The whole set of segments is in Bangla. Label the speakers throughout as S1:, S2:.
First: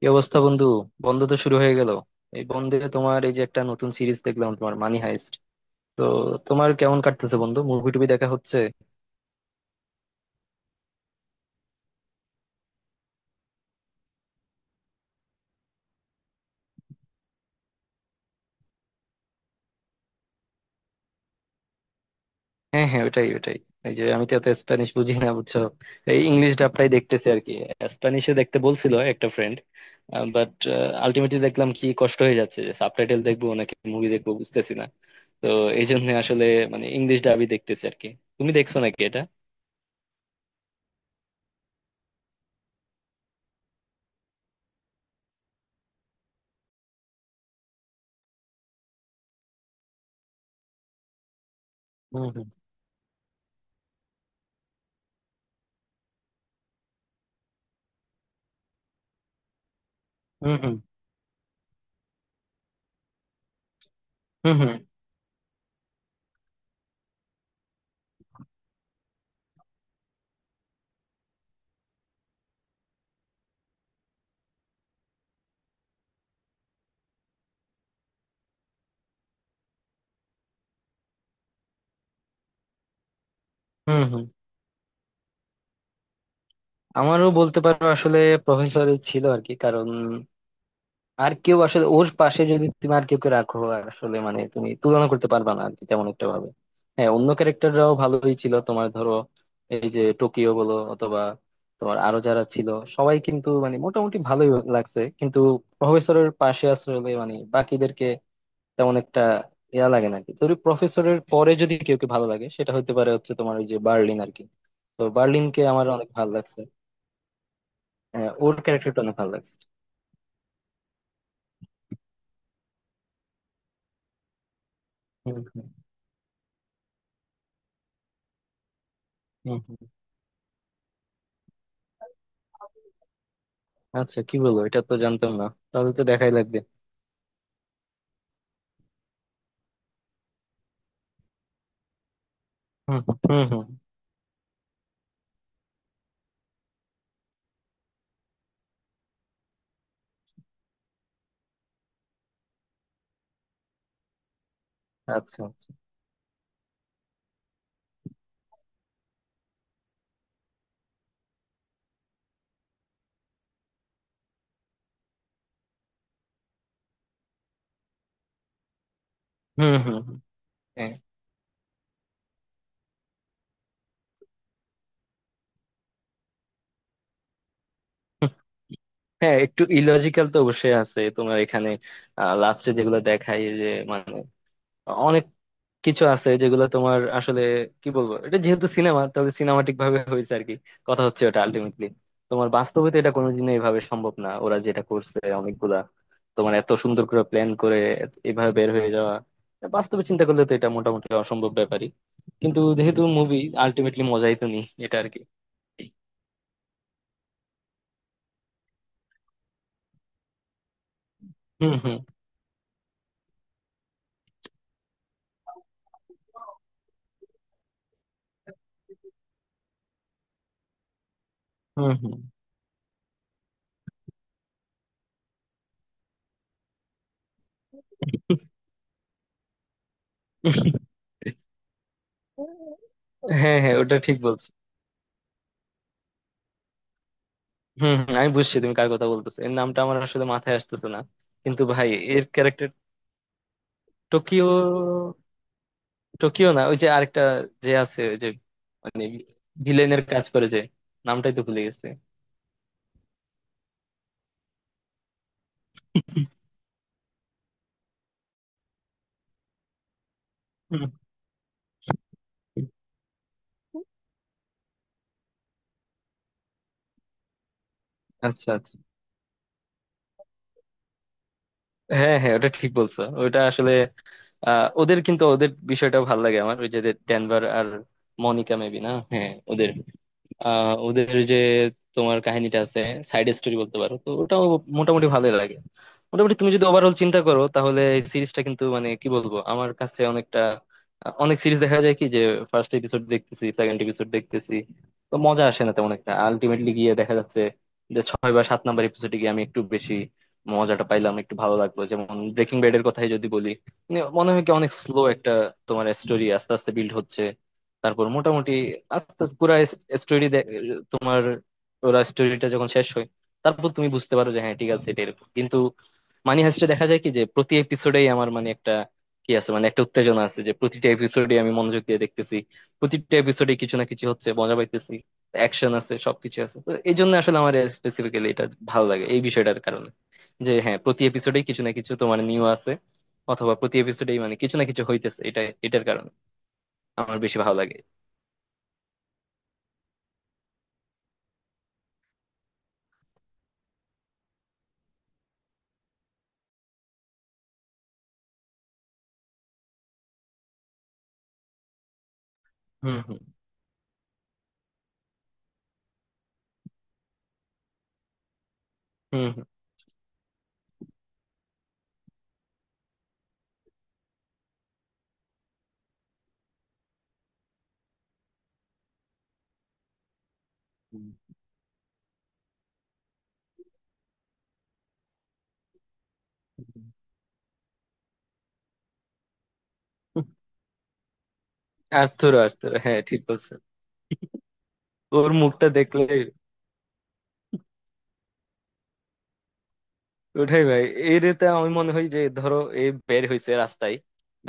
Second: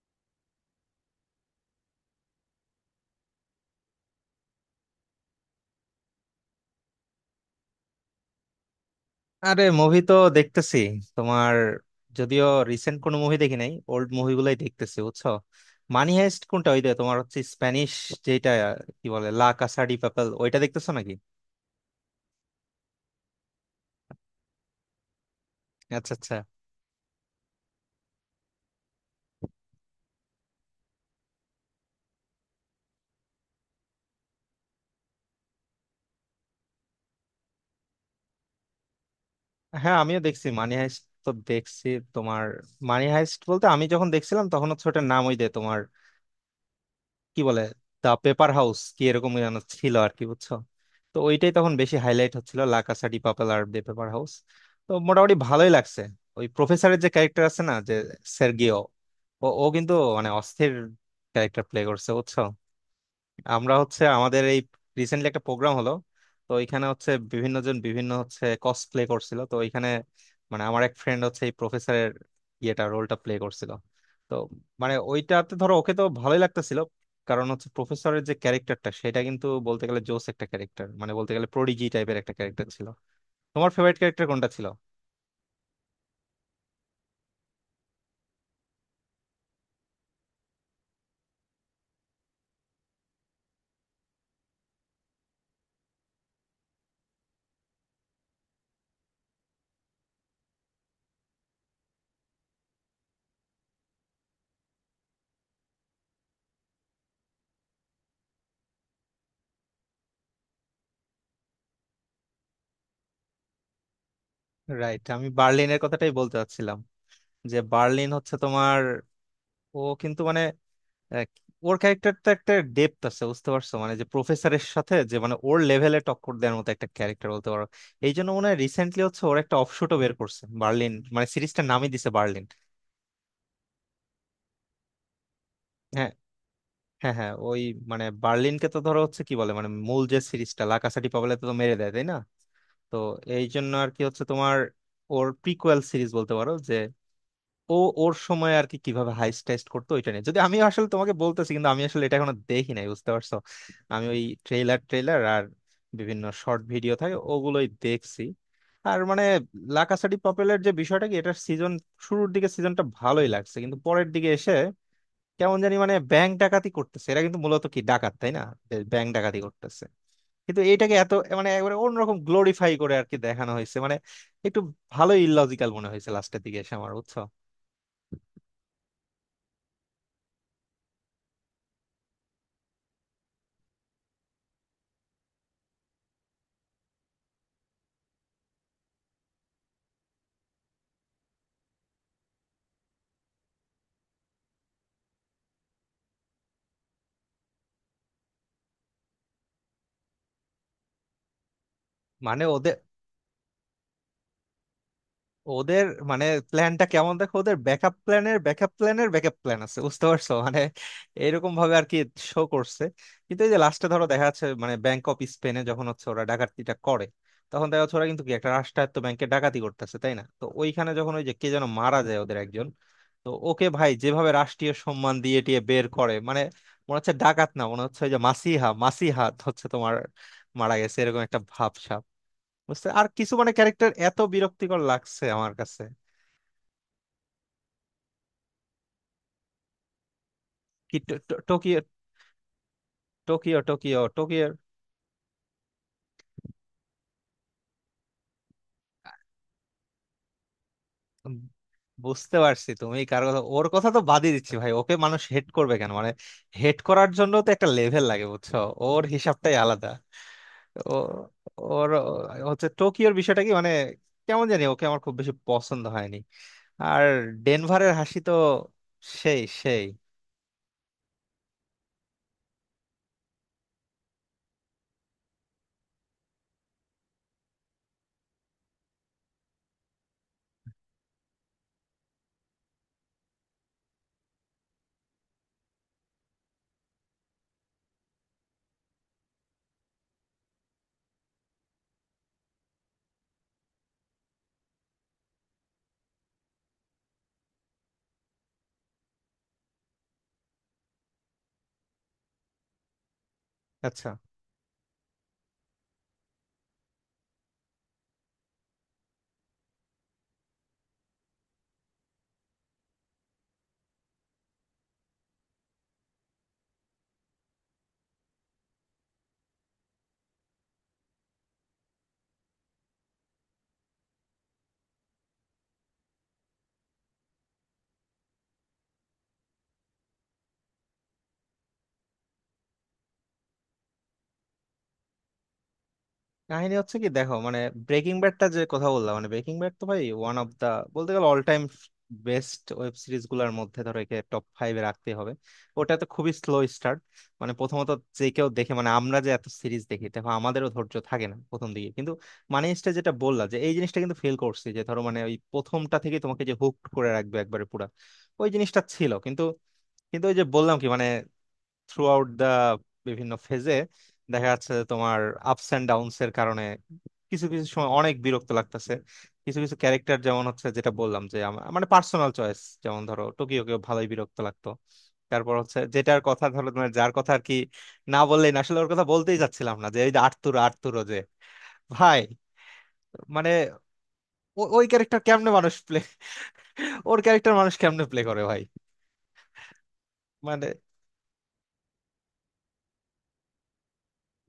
S1: কি অবস্থা বন্ধু? বন্ধ তো শুরু হয়ে গেল। এই বন্ধে তোমার এই যে একটা নতুন সিরিজ দেখলাম, তোমার মানি হাইস্ট। তো তোমার কেমন কাটতেছে বন্ধু? মুভি টুভি দেখা হচ্ছে?
S2: আরে মুভি তো দেখতেছি তোমার যদিও রিসেন্ট কোনো মুভি দেখি নাই ওল্ড মুভিগুলাই দেখতেছি বুঝছো। মানি হাইস্ট কোনটা ওই যে তোমার হচ্ছে স্প্যানিশ যেটা কি বলে লা কাসা ডি পাপেল ওইটা দেখতেছো নাকি?
S1: হ্যাঁ হ্যাঁ, ওটাই ওটাই। এই যে আমি তো এত স্প্যানিশ বুঝি না বুঝছো,
S2: আচ্ছা
S1: এই
S2: আচ্ছা।
S1: ইংলিশ ডাবটাই দেখতেছি আর কি। স্প্যানিশে দেখতে বলছিল একটা ফ্রেন্ড, বাট আলটিমেটলি দেখলাম কি কষ্ট হয়ে যাচ্ছে, যে সাবটাইটেল দেখবো নাকি মুভি দেখবো বুঝতেছি না। তো এই জন্য আসলে মানে ইংলিশ ডাবই দেখতেছি আর কি। তুমি দেখছো নাকি এটা?
S2: হ্যাঁ আমিও দেখছি মানি হাইস্ট তো দেখছি তোমার। মানি হাইস্ট বলতে আমি যখন দেখছিলাম তখন হচ্ছে ওটার নাম ওই যে তোমার কি বলে দা পেপার হাউস কি এরকম যেন ছিল আর কি বুঝছো। তো ওইটাই তখন বেশি
S1: হুম
S2: হাইলাইট
S1: হুম।
S2: হচ্ছিল, লা কাসা ডি পাপেল আর দ্য পেপার হাউস। তো মোটামুটি ভালোই লাগছে। ওই প্রফেসরের যে ক্যারেক্টার আছে না, যে সের্গিও, ও ও কিন্তু মানে
S1: হুম
S2: অস্থির
S1: হুম।
S2: ক্যারেক্টার প্লে করছে বুঝছো। আমরা হচ্ছে আমাদের
S1: হুম
S2: এই
S1: হুম।
S2: রিসেন্টলি একটা প্রোগ্রাম হলো, তো এখানে হচ্ছে বিভিন্ন জন বিভিন্ন হচ্ছে কসপ্লে করছিল তো এখানে মানে আমার এক ফ্রেন্ড হচ্ছে এই প্রফেসরের ইয়েটা রোলটা প্লে করছিল। তো মানে ওইটাতে ধরো ওকে তো ভালোই লাগতেছিল, কারণ হচ্ছে প্রফেসরের যে ক্যারেক্টারটা সেটা কিন্তু বলতে গেলে জোস একটা ক্যারেক্টার, মানে বলতে গেলে প্রোডিজি টাইপের একটা ক্যারেক্টার ছিল। তোমার ফেভারিট
S1: হুম হুম।
S2: ক্যারেক্টার কোনটা ছিল?
S1: আমারও বলতে পারো আসলে, প্রফেসরই ছিল আর কি, কারণ আর কেউ আসলে ওর পাশে যদি তুমি আর কেউ কে রাখো, আর আসলে মানে তুমি তুলনা করতে পারবা না আর কি তেমন একটা ভাবে। হ্যাঁ, অন্য ক্যারেক্টাররাও ভালোই ছিল তোমার, ধরো এই যে টোকিও বলো অথবা তোমার আরো যারা ছিল, সবাই কিন্তু মানে মোটামুটি ভালোই লাগছে। কিন্তু প্রফেসরের পাশে আসলে মানে বাকিদেরকে তেমন একটা ইয়া লাগে না আর কি। যদি প্রফেসরের পরে যদি কেউ কে ভালো লাগে, সেটা হতে পারে হচ্ছে তোমার ওই যে বার্লিন আর কি। তো
S2: রাইট, আমি
S1: বার্লিনকে
S2: বার্লিনের
S1: আমার অনেক
S2: কথাটাই
S1: ভালো
S2: বলতে
S1: লাগছে।
S2: চাচ্ছিলাম, যে বার্লিন
S1: হ্যাঁ,
S2: হচ্ছে
S1: ওর
S2: তোমার,
S1: ক্যারেক্টারটা অনেক ভালো লাগছে।
S2: ও কিন্তু মানে এক, ওর ক্যারেক্টারটা একটা ডেপথ আছে বুঝতে পারছো, মানে যে প্রফেসরের সাথে যে মানে
S1: হুম
S2: ওর
S1: হুম।
S2: লেভেলে টক্কর দেওয়ার মতো একটা ক্যারেক্টার বলতে পারো। এই জন্য মনে হয় রিসেন্টলি হচ্ছে ওর একটা
S1: হুম হুম।
S2: অফশুটও বের করছে, বার্লিন, মানে সিরিজটার নামই দিছে বার্লিন।
S1: আচ্ছা, কি বলবো, এটা তো জানতাম না। তাহলে তো
S2: হ্যাঁ
S1: দেখাই লাগবে।
S2: হ্যাঁ হ্যাঁ ওই মানে বার্লিনকে তো ধরো হচ্ছে কি বলে মানে মূল যে সিরিজটা লা কাসা ডি পাবলাতে তো মেরে দেয় তাই না। তো
S1: হুম হুম হুম
S2: এই
S1: হুম।
S2: জন্য আর কি হচ্ছে তোমার ওর প্রিকুয়েল সিরিজ বলতে পারো যে ও ওর সময় আর কি কিভাবে হাইস্ট টেস্ট করতো ওইটা নিয়ে, যদি আমি আসলে তোমাকে বলতেছি কিন্তু আমি আসলে এটা এখনো দেখি নাই বুঝতে পারছো। আমি ওই ট্রেলার ট্রেলার
S1: আচ্ছা
S2: আর
S1: আচ্ছা।
S2: বিভিন্ন শর্ট ভিডিও থাকে ওগুলোই দেখছি। আর মানে লাকাসাডি পপুলার যে বিষয়টা কি, এটার সিজন শুরুর দিকে সিজনটা ভালোই লাগছে কিন্তু পরের দিকে এসে কেমন জানি মানে ব্যাংক ডাকাতি করতেছে এরা কিন্তু মূলত কি ডাকাত তাই না, ব্যাংক ডাকাতি
S1: হুম
S2: করতেছে
S1: হুম হুম।
S2: কিন্তু
S1: হ্যাঁ।
S2: এইটাকে এত মানে একবারে অন্যরকম গ্লোরিফাই করে আর কি দেখানো হয়েছে মানে একটু ভালোই ইললজিক্যাল মনে হয়েছে লাস্টের দিকে এসে আমার বুঝছো।
S1: হুম। হ্যাঁ, একটু ইলজিক্যাল তো অবশ্যই আছে তোমার এখানে। লাস্টে যেগুলো দেখায় যে, মানে অনেক কিছু আছে যেগুলো তোমার আসলে, কি বলবো, এটা যেহেতু সিনেমা তাহলে সিনেমাটিক ভাবে হয়েছে আর কি। কথা হচ্ছে ওটা আলটিমেটলি তোমার বাস্তবে তো এটা কোনোদিনও এইভাবে সম্ভব না, ওরা যেটা করছে অনেকগুলা তোমার এত সুন্দর করে প্ল্যান করে এভাবে বের হয়ে যাওয়া, এটা বাস্তবে চিন্তা করলে তো এটা মোটামুটি অসম্ভব ব্যাপারই।
S2: মানে
S1: কিন্তু
S2: ওদের
S1: যেহেতু মুভি, আলটিমেটলি মজাই তো নি এটা আর কি।
S2: ওদের মানে প্ল্যানটা কেমন দেখো, ওদের ব্যাকআপ প্ল্যানের ব্যাকআপ প্ল্যানের ব্যাকআপ প্ল্যান আছে বুঝতে পারছো, মানে এরকম
S1: হুম
S2: ভাবে আর কি
S1: হুম।
S2: শো করছে। কিন্তু এই যে লাস্টে ধরো দেখা যাচ্ছে মানে ব্যাংক অফ স্পেনে যখন হচ্ছে ওরা ডাকাতিটা করে, তখন দেখা যাচ্ছে ওরা কিন্তু কি একটা রাষ্ট্রায়ত্ত ব্যাংকে ডাকাতি করতেছে তাই না। তো ওইখানে যখন ওই যে কে যেন
S1: হুম
S2: মারা
S1: হুম।
S2: যায় ওদের একজন, তো ওকে ভাই যেভাবে রাষ্ট্রীয় সম্মান দিয়ে টিয়ে বের করে মানে মনে হচ্ছে ডাকাত না, মনে হচ্ছে ওই যে মাসিহা, মাসিহা হচ্ছে তোমার মারা গেছে এরকম একটা ভাব। বুঝতে আর কিছু মানে
S1: হ্যাঁ হ্যাঁ,
S2: ক্যারেক্টার
S1: ওটা ঠিক
S2: এত
S1: বলছো।
S2: বিরক্তিকর লাগছে আমার কাছে।
S1: হম হম, আমি বুঝছি তুমি কার কথা বলতেছো, এর নামটা আমার আসলে মাথায় আসতেছে
S2: কি
S1: না।
S2: টো- টো-
S1: কিন্তু
S2: টোকিও।
S1: ভাই, এর character.
S2: Tokyo Tokyo Tokyo.
S1: Tokyo. Tokyo না, ওই যে আরেকটা যে আছে, ওই যে মানে ভিলেনের কাজ করে যে, নামটাই
S2: উম,
S1: তো ভুলে গেছে।
S2: বুঝতে পারছি তুমি কার কথা। ওর কথা তো বাদই দিচ্ছি ভাই, ওকে মানুষ হেড করবে কেন মানে হেড করার জন্য তো একটা লেভেল লাগে বুঝছো, ওর হিসাবটাই আলাদা।
S1: হুম।
S2: ও ওর হচ্ছে টোকিওর বিষয়টা কি মানে কেমন জানি ওকে আমার খুব বেশি পছন্দ হয়নি। আর ডেনভারের হাসি তো
S1: আচ্ছা আচ্ছা।
S2: সেই সেই।
S1: হ্যাঁ হ্যাঁ, ওটা ঠিক বলছো, ওটা আসলে ওদের কিন্তু ওদের বিষয়টা ভালো লাগে আমার, ওই যে ডেনভার আর মনিকা মেবি না। হ্যাঁ ওদের, ওদের যে তোমার কাহিনীটা আছে, সাইড স্টোরি বলতে পারো, তো ওটাও মোটামুটি ভালোই লাগে। মোটামুটি তুমি যদি ওভারঅল চিন্তা করো, তাহলে এই সিরিজটা কিন্তু মানে কি বলবো, আমার কাছে অনেকটা, অনেক সিরিজ দেখা যায় কি, যে ফার্স্ট এপিসোড দেখতেছি, সেকেন্ড এপিসোড দেখতেছি, তো মজা আসে না তেমন একটা। আলটিমেটলি গিয়ে দেখা যাচ্ছে যে 6 বা 7 নাম্বার এপিসোডে গিয়ে আমি একটু বেশি মজাটা পাইলাম, একটু ভালো লাগলো। যেমন ব্রেকিং ব্যাড এর কথাই যদি বলি, মানে
S2: আচ্ছা
S1: মনে হয় কি অনেক স্লো একটা তোমার স্টোরি আস্তে আস্তে বিল্ড হচ্ছে, তারপর মোটামুটি আস্তে আস্তে পুরা স্টোরি তোমার, ওরা স্টোরিটা যখন শেষ হয়, তারপর তুমি বুঝতে পারো যে হ্যাঁ ঠিক আছে, এটা এরকম। কিন্তু মানি হাইস্টে দেখা যায় কি, যে প্রতি এপিসোডেই আমার মানে একটা কি আছে, মানে একটা উত্তেজনা আছে, যে প্রতিটা এপিসোডে আমি মনোযোগ দিয়ে দেখতেছি। প্রতিটা এপিসোডে কিছু না কিছু হচ্ছে, মজা পাইতেছি, অ্যাকশন আছে, সবকিছু আছে। তো এই জন্য আসলে আমার স্পেসিফিক্যালি এটা ভালো লাগে, এই বিষয়টার কারণে যে হ্যাঁ প্রতি এপিসোডেই কিছু না কিছু তোমার নিউ আছে, অথবা প্রতি এপিসোডেই মানে কিছু না কিছু হইতেছে, এটা, এটার কারণে
S2: কাহিনী হচ্ছে কি
S1: আমার
S2: দেখো
S1: বেশি ভালো
S2: মানে
S1: লাগে।
S2: ব্রেকিং ব্যাডটা যে কথা বললাম মানে ব্রেকিং ব্যাড তো ভাই ওয়ান অফ দা বলতে গেলে all time best web series গুলার মধ্যে ধরো একে টপ ফাইভে রাখতে হবে। ওটা তো খুবই স্লো স্টার্ট, মানে প্রথমত যে কেউ দেখে মানে আমরা যে এত সিরিজ দেখি দেখো আমাদেরও ধৈর্য থাকে না প্রথম দিকে কিন্তু মানে স্টে
S1: হুম
S2: যেটা
S1: হুম।
S2: বললাম যে এই জিনিসটা কিন্তু ফিল করছি যে ধরো মানে ওই প্রথমটা থেকে তোমাকে যে হুক করে রাখবে একবারে পুরা ওই জিনিসটা ছিল
S1: হুম
S2: কিন্তু।
S1: হুম।
S2: কিন্তু ওই যে বললাম কি মানে থ্রু আউট দা বিভিন্ন ফেজে দেখা যাচ্ছে যে তোমার আপস এন্ড ডাউনস এর কারণে কিছু কিছু সময় অনেক বিরক্ত লাগতেছে। কিছু কিছু ক্যারেক্টার যেমন হচ্ছে, যেটা
S1: হুম।
S2: বললাম যে আমার মানে পার্সোনাল চয়েস, যেমন ধরো টোকিওকেও ভালোই বিরক্ত লাগতো। তারপর হচ্ছে যেটার কথা ধরো তোমার যার কথা আর কি না বললেই না আসলে, ওর কথা বলতেই যাচ্ছিলাম না, যে এই যে
S1: হুম।
S2: আর্তুরো, আর্তুরো যে ভাই
S1: আর্থুর, আর্থুর, হ্যাঁ ঠিক
S2: মানে
S1: বলছেন।
S2: ওই ক্যারেক্টার
S1: ওর
S2: কেমনে
S1: মুখটা
S2: মানুষ প্লে,
S1: দেখলে
S2: ওর ক্যারেক্টার মানুষ কেমনে প্লে করে ভাই
S1: ওঠাই
S2: মানে।
S1: ভাই। এর, এতে আমি মনে হয় যে, ধরো এ বের হইছে রাস্তায়,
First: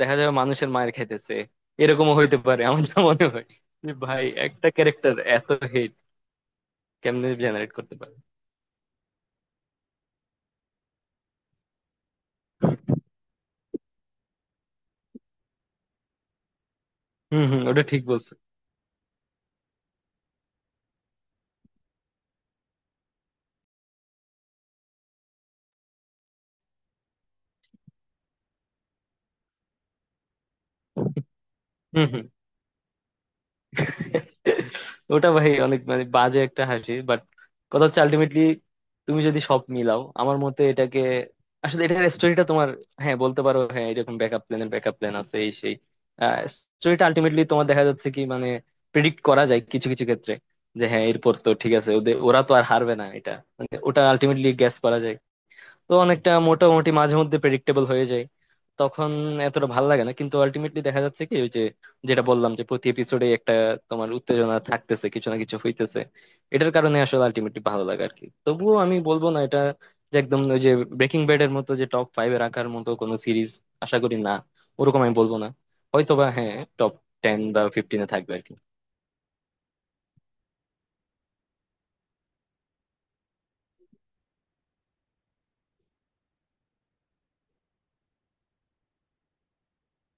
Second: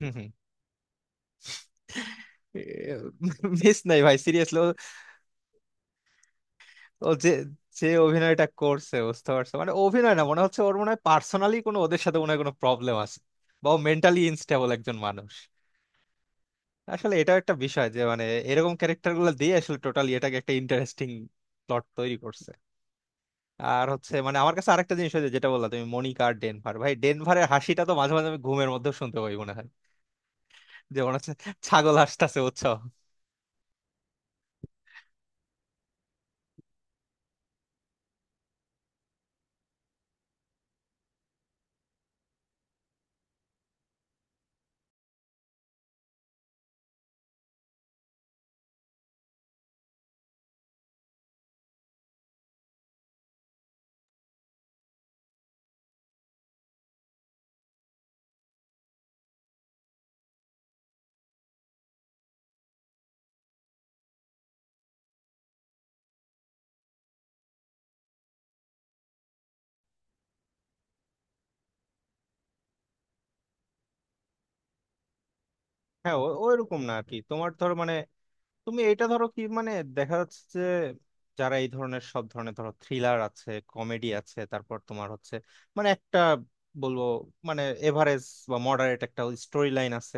S2: হম হম।
S1: যাবে মানুষের মায়ের খাইতেছে, এরকমও হইতে পারে আমার যা মনে হয়,
S2: মিস
S1: যে
S2: নাই ভাই
S1: ভাই
S2: সিরিয়াসলি।
S1: একটা ক্যারেক্টার এত হেট
S2: ও
S1: কেমনে
S2: যে
S1: জেনারেট
S2: যে
S1: করতে পারে।
S2: অভিনয়টা করছে বুঝতে পারছো মানে অভিনয় না মনে হচ্ছে ওর মনে হয় পার্সোনালি কোনো ওদের সাথে মনে হয় কোনো প্রবলেম আছে বা মেন্টালি ইনস্টেবল একজন মানুষ আসলে এটা
S1: হম
S2: একটা
S1: হম, ওটা
S2: বিষয় যে
S1: ঠিক
S2: মানে
S1: বলছো।
S2: এরকম ক্যারেক্টার গুলো দিয়ে আসলে টোটালি এটাকে একটা ইন্টারেস্টিং প্লট তৈরি করছে। আর হচ্ছে মানে আমার কাছে আরেকটা জিনিস হয়েছে যেটা বললা তুমি মনিকা আর ডেনভার, ভাই ডেনভারের হাসিটা তো মাঝে মাঝে আমি ঘুমের মধ্যে শুনতে পাই মনে হয়, যে মনে হচ্ছে ছাগল হাসতাছে উৎসাহ।
S1: ওটা ভাই অনেক মানে বাজে একটা হাসি, বাট কথা হচ্ছে আলটিমেটলি তুমি যদি সব মিলাও, আমার মতে এটাকে, আসলে এটার স্টোরিটা তোমার, হ্যাঁ বলতে পারো হ্যাঁ, এরকম ব্যাকআপ প্ল্যানের ব্যাকআপ প্ল্যান আছে এই সেই, স্টোরিটা আলটিমেটলি তোমার দেখা যাচ্ছে কি মানে প্রেডিক্ট করা যায় কিছু কিছু ক্ষেত্রে, যে হ্যাঁ এরপর তো ঠিক আছে, ওদের ওরা তো আর হারবে না এটা, মানে ওটা আলটিমেটলি গ্যাস করা যায়। তো অনেকটা মোটামুটি মাঝে মধ্যে প্রেডিক্টেবল হয়ে যায়, তখন এতটা ভালো লাগে না। কিন্তু আলটিমেটলি দেখা যাচ্ছে কি ওই যে, যেটা বললাম যে প্রতি এপিসোডে একটা তোমার উত্তেজনা থাকতেছে, কিছু না কিছু হইতেছে, এটার কারণে আসলে আলটিমেটলি ভালো লাগে আর কি। তবুও আমি বলবো না এটা, যে একদম ওই যে ব্রেকিং ব্যাড এর মতো যে টপ ফাইভে রাখার মতো কোনো সিরিজ, আশা করি না, ওরকম আমি বলবো না।
S2: হ্যাঁ
S1: হয়তোবা হ্যাঁ
S2: ওইরকম না
S1: টপ
S2: আর কি
S1: টেন
S2: তোমার
S1: বা
S2: ধরো মানে
S1: ফিফটিনে থাকবে আর কি।
S2: তুমি এটা ধরো কি মানে দেখা যাচ্ছে যে যারা এই ধরনের সব ধরনের ধরো থ্রিলার আছে কমেডি আছে তারপর তোমার হচ্ছে মানে একটা বলবো মানে এভারেজ বা মডারেট একটা স্টোরি লাইন আছে।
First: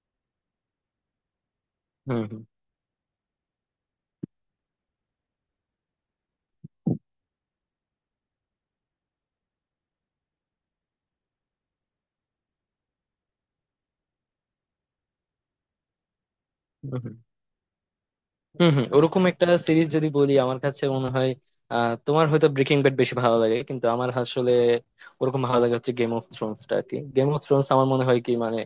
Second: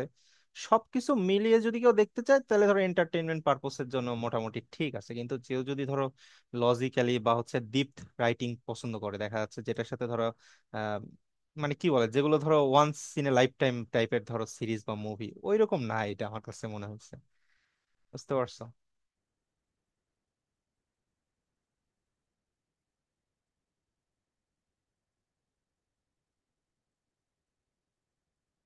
S2: সবকিছু মিলিয়ে যদি কেউ দেখতে
S1: হম
S2: চায়
S1: হম।
S2: তাহলে ধরো এন্টারটেইনমেন্ট পারপোসের জন্য মোটামুটি ঠিক আছে, কিন্তু কেউ যদি ধরো লজিক্যালি বা হচ্ছে ডিপ রাইটিং পছন্দ করে দেখা যাচ্ছে যেটার সাথে ধরো আহ মানে কি বলে যেগুলো ধরো once in a lifetime টাইপের ধরো সিরিজ বা মুভি ওইরকম না, এটা আমার কাছে মনে
S1: হম
S2: হচ্ছে
S1: হম।
S2: বুঝতে পারছো।
S1: হম হম, ওরকম একটা সিরিজ যদি বলি আমার কাছে মনে হয় আহ তোমার হয়তো ব্রেকিং ব্যাড বেশি ভালো লাগে, কিন্তু আমার আসলে ওরকম ভালো লাগে হচ্ছে গেম অফ থ্রোনসটা আর কি। গেম অফ থ্রোনস আমার মনে হয় কি মানে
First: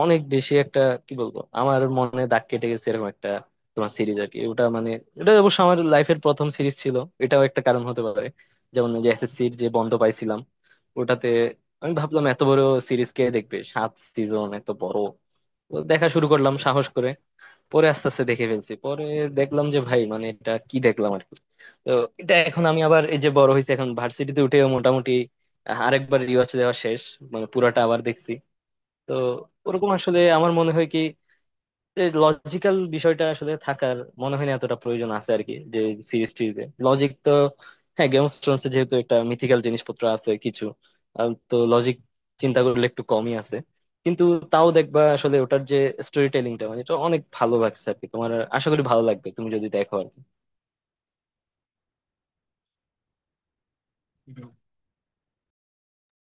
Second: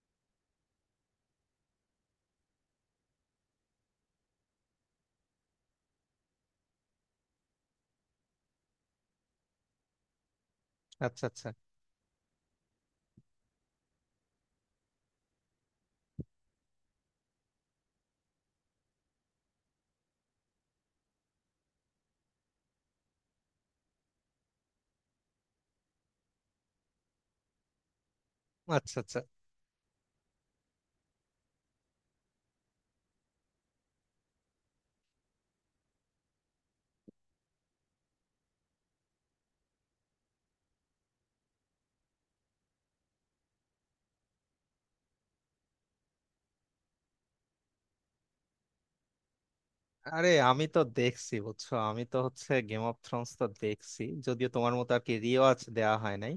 S1: অনেক বেশি একটা, কি বলবো, আমার মনে দাগ কেটে গেছে এরকম একটা তোমার সিরিজ আর কি। ওটা মানে এটা অবশ্য আমার লাইফের প্রথম সিরিজ ছিল, এটাও একটা কারণ হতে পারে। যেমন ওই যে এসএসসির যে বন্ধ পাইছিলাম
S2: আচ্ছা
S1: ওটাতে,
S2: আচ্ছা।
S1: আমি ভাবলাম এত বড় সিরিজ কে দেখবে, 7 সিজন এত বড়। তো দেখা শুরু করলাম সাহস করে, পরে আস্তে আস্তে দেখে ফেলছি। পরে দেখলাম যে ভাই, মানে এটা কি দেখলাম আর কি। তো এটা এখন আমি আবার, এই যে বড় হয়েছে এখন ভার্সিটিতে উঠে, মোটামুটি আরেকবার রিওয়াচ দেওয়া শেষ, মানে পুরাটা আবার দেখছি।
S2: আচ্ছা
S1: তো
S2: আচ্ছা।
S1: ওরকম আসলে আমার মনে হয় কি লজিক্যাল বিষয়টা আসলে থাকার মনে হয় না এতটা প্রয়োজন আছে আর কি, যে সিরিজ টিরিজে লজিক তো, হ্যাঁ গেম অফ থ্রোনস যেহেতু একটা মিথিক্যাল জিনিসপত্র আছে কিছু, তো লজিক চিন্তা করলে একটু কমই আছে। কিন্তু তাও দেখবা আসলে ওটার যে স্টোরি টেলিংটা, মানে এটা অনেক ভালো লাগছে আর কি তোমার। আশা করি ভালো লাগবে তুমি যদি দেখো আর কি।
S2: আরে আমি তো দেখছি বুঝছো, আমি তো হচ্ছে গেম অফ থ্রোনস তো দেখছি যদিও
S1: হুম,
S2: তোমার মতো আর কি রিওয়াজ দেওয়া হয় নাই।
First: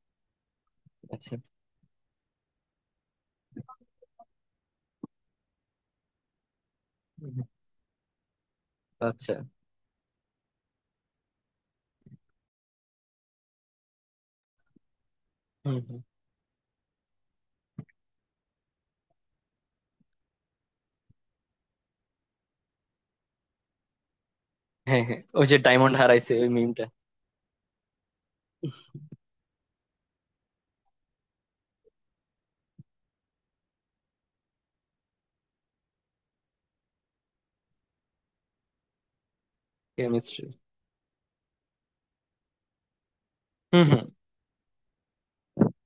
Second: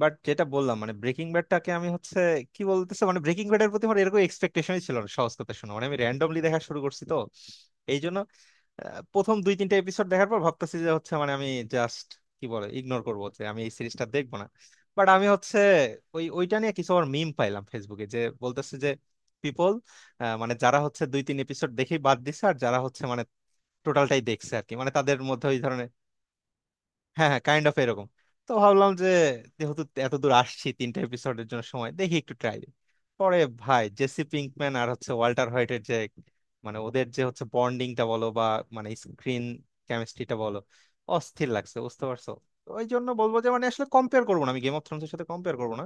S2: বাট যেটা বললাম মানে ব্রেকিং
S1: আচ্ছা।
S2: ব্যাডটাকে আমি হচ্ছে কি বলতেছে মানে ব্রেকিং ব্যাডের প্রতি আমার এরকম এক্সপেকটেশনই ছিল না সহজ কথা শোনো মানে আমি র্যান্ডমলি দেখা শুরু করছি তো
S1: হুম,
S2: এই জন্য
S1: আচ্ছা।
S2: প্রথম দুই তিনটা এপিসোড দেখার পর ভাবতেছি যে হচ্ছে মানে আমি জাস্ট কি বলে ইগনোর করবো যে আমি এই সিরিজটা দেখবো না। বাট আমি হচ্ছে
S1: হুম হুম।
S2: ওইটা নিয়ে কিছু আমার মিম পাইলাম ফেসবুকে যে বলতেছে যে পিপল মানে যারা হচ্ছে দুই তিন এপিসোড দেখেই বাদ দিছে আর যারা হচ্ছে মানে টোটালটাই দেখছে আর কি মানে
S1: হ্যাঁ
S2: তাদের
S1: হ্যাঁ,
S2: মধ্যে
S1: ওই যে
S2: ওই ধরনের।
S1: ডায়মন্ড হারাইছে ওই মিমটা।
S2: হ্যাঁ হ্যাঁ, কাইন্ড অফ এরকম। তো ভাবলাম যে যেহেতু এত দূর আসছি তিনটা এপিসোডের জন্য সময় দেখি একটু ট্রাই দিই, পরে ভাই জেসি পিঙ্কম্যান আর হচ্ছে ওয়াল্টার হোয়াইটের যে মানে ওদের যে হচ্ছে বন্ডিংটা বলো বা মানে স্ক্রিন কেমিস্ট্রিটা
S1: কেমিস্ট্রি।
S2: বলো অস্থির লাগছে বুঝতে পারছো। তো ওই জন্য বলবো যে মানে আসলে কম্পেয়ার করবো না, আমি গেম অফ থ্রোনস এর সাথে কম্পেয়ার করবো না,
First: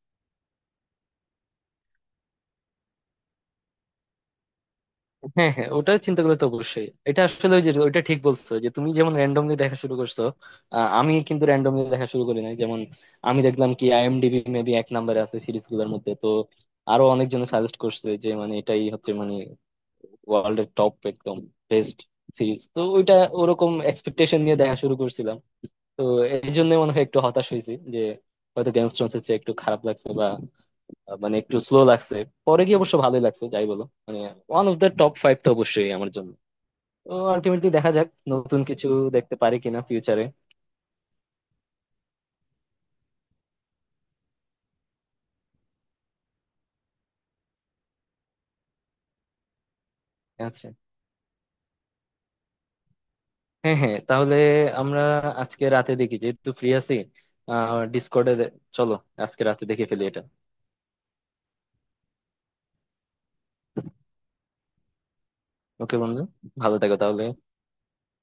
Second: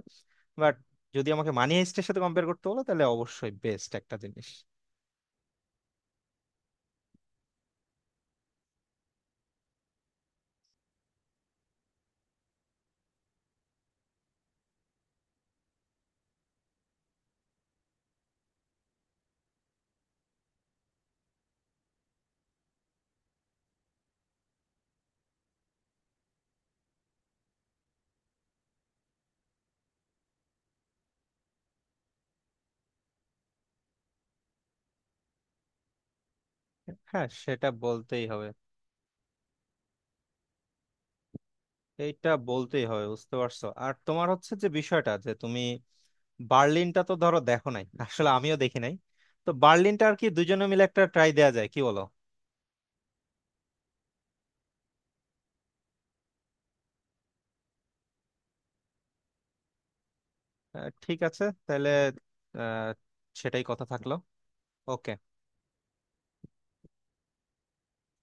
S2: বাট যদি আমাকে মানি হাইস্টের সাথে কম্পেয়ার করতে হলো তাহলে অবশ্যই বেস্ট একটা জিনিস।
S1: হ্যাঁ হ্যাঁ, ওটা চিন্তা করলে তো অবশ্যই, এটা আসলে ওই যে ওইটা ঠিক বলছো যে তুমি যেমন র্যান্ডমলি দেখা শুরু করছো, আমি কিন্তু র্যান্ডমলি দেখা শুরু করি নাই। যেমন আমি দেখলাম কি আইএমডিবি মেবি 1 নম্বরে আছে সিরিজ গুলোর মধ্যে, তো আরো অনেকজন সাজেস্ট করছে যে মানে এটাই হচ্ছে মানে ওয়ার্ল্ডের টপ একদম বেস্ট সিরিজ, তো ওইটা ওরকম এক্সপেকটেশন নিয়ে দেখা শুরু করছিলাম। তো এই জন্য মনে হয় একটু হতাশ হয়েছি, যে হয়তো গেমস থ্রোনস হচ্ছে একটু খারাপ লাগছে বা, মানে একটু স্লো লাগছে। পরে গিয়ে অবশ্য ভালোই লাগছে যাই বলো, মানে one of the top five তো অবশ্যই আমার জন্য। তো
S2: হ্যাঁ সেটা
S1: আলটিমেটলি দেখা যাক
S2: বলতেই হবে।
S1: নতুন কিছু দেখতে পারি কিনা ফিউচারে।
S2: এইটা বলতেই হবে বুঝতে পারছো। আর তোমার হচ্ছে যে বিষয়টা যে তুমি বার্লিনটা তো ধরো দেখো নাই আসলে আমিও দেখি নাই। তো বার্লিনটা আর কি দুজনে
S1: আচ্ছা।
S2: মিলে একটা ট্রাই দেয়া যায় কি বলো?
S1: হ্যাঁ হ্যাঁ, তাহলে আমরা আজকে রাতে দেখি যেহেতু ফ্রি আছি। আহ ডিসকর্ডে, চলো আজকে রাতে দেখে ফেলি এটা।
S2: ঠিক আছে তাহলে। আহ, সেটাই কথা থাকলো। ওকে।
S1: ওকে বন্ধু, ভালো থাকো তাহলে।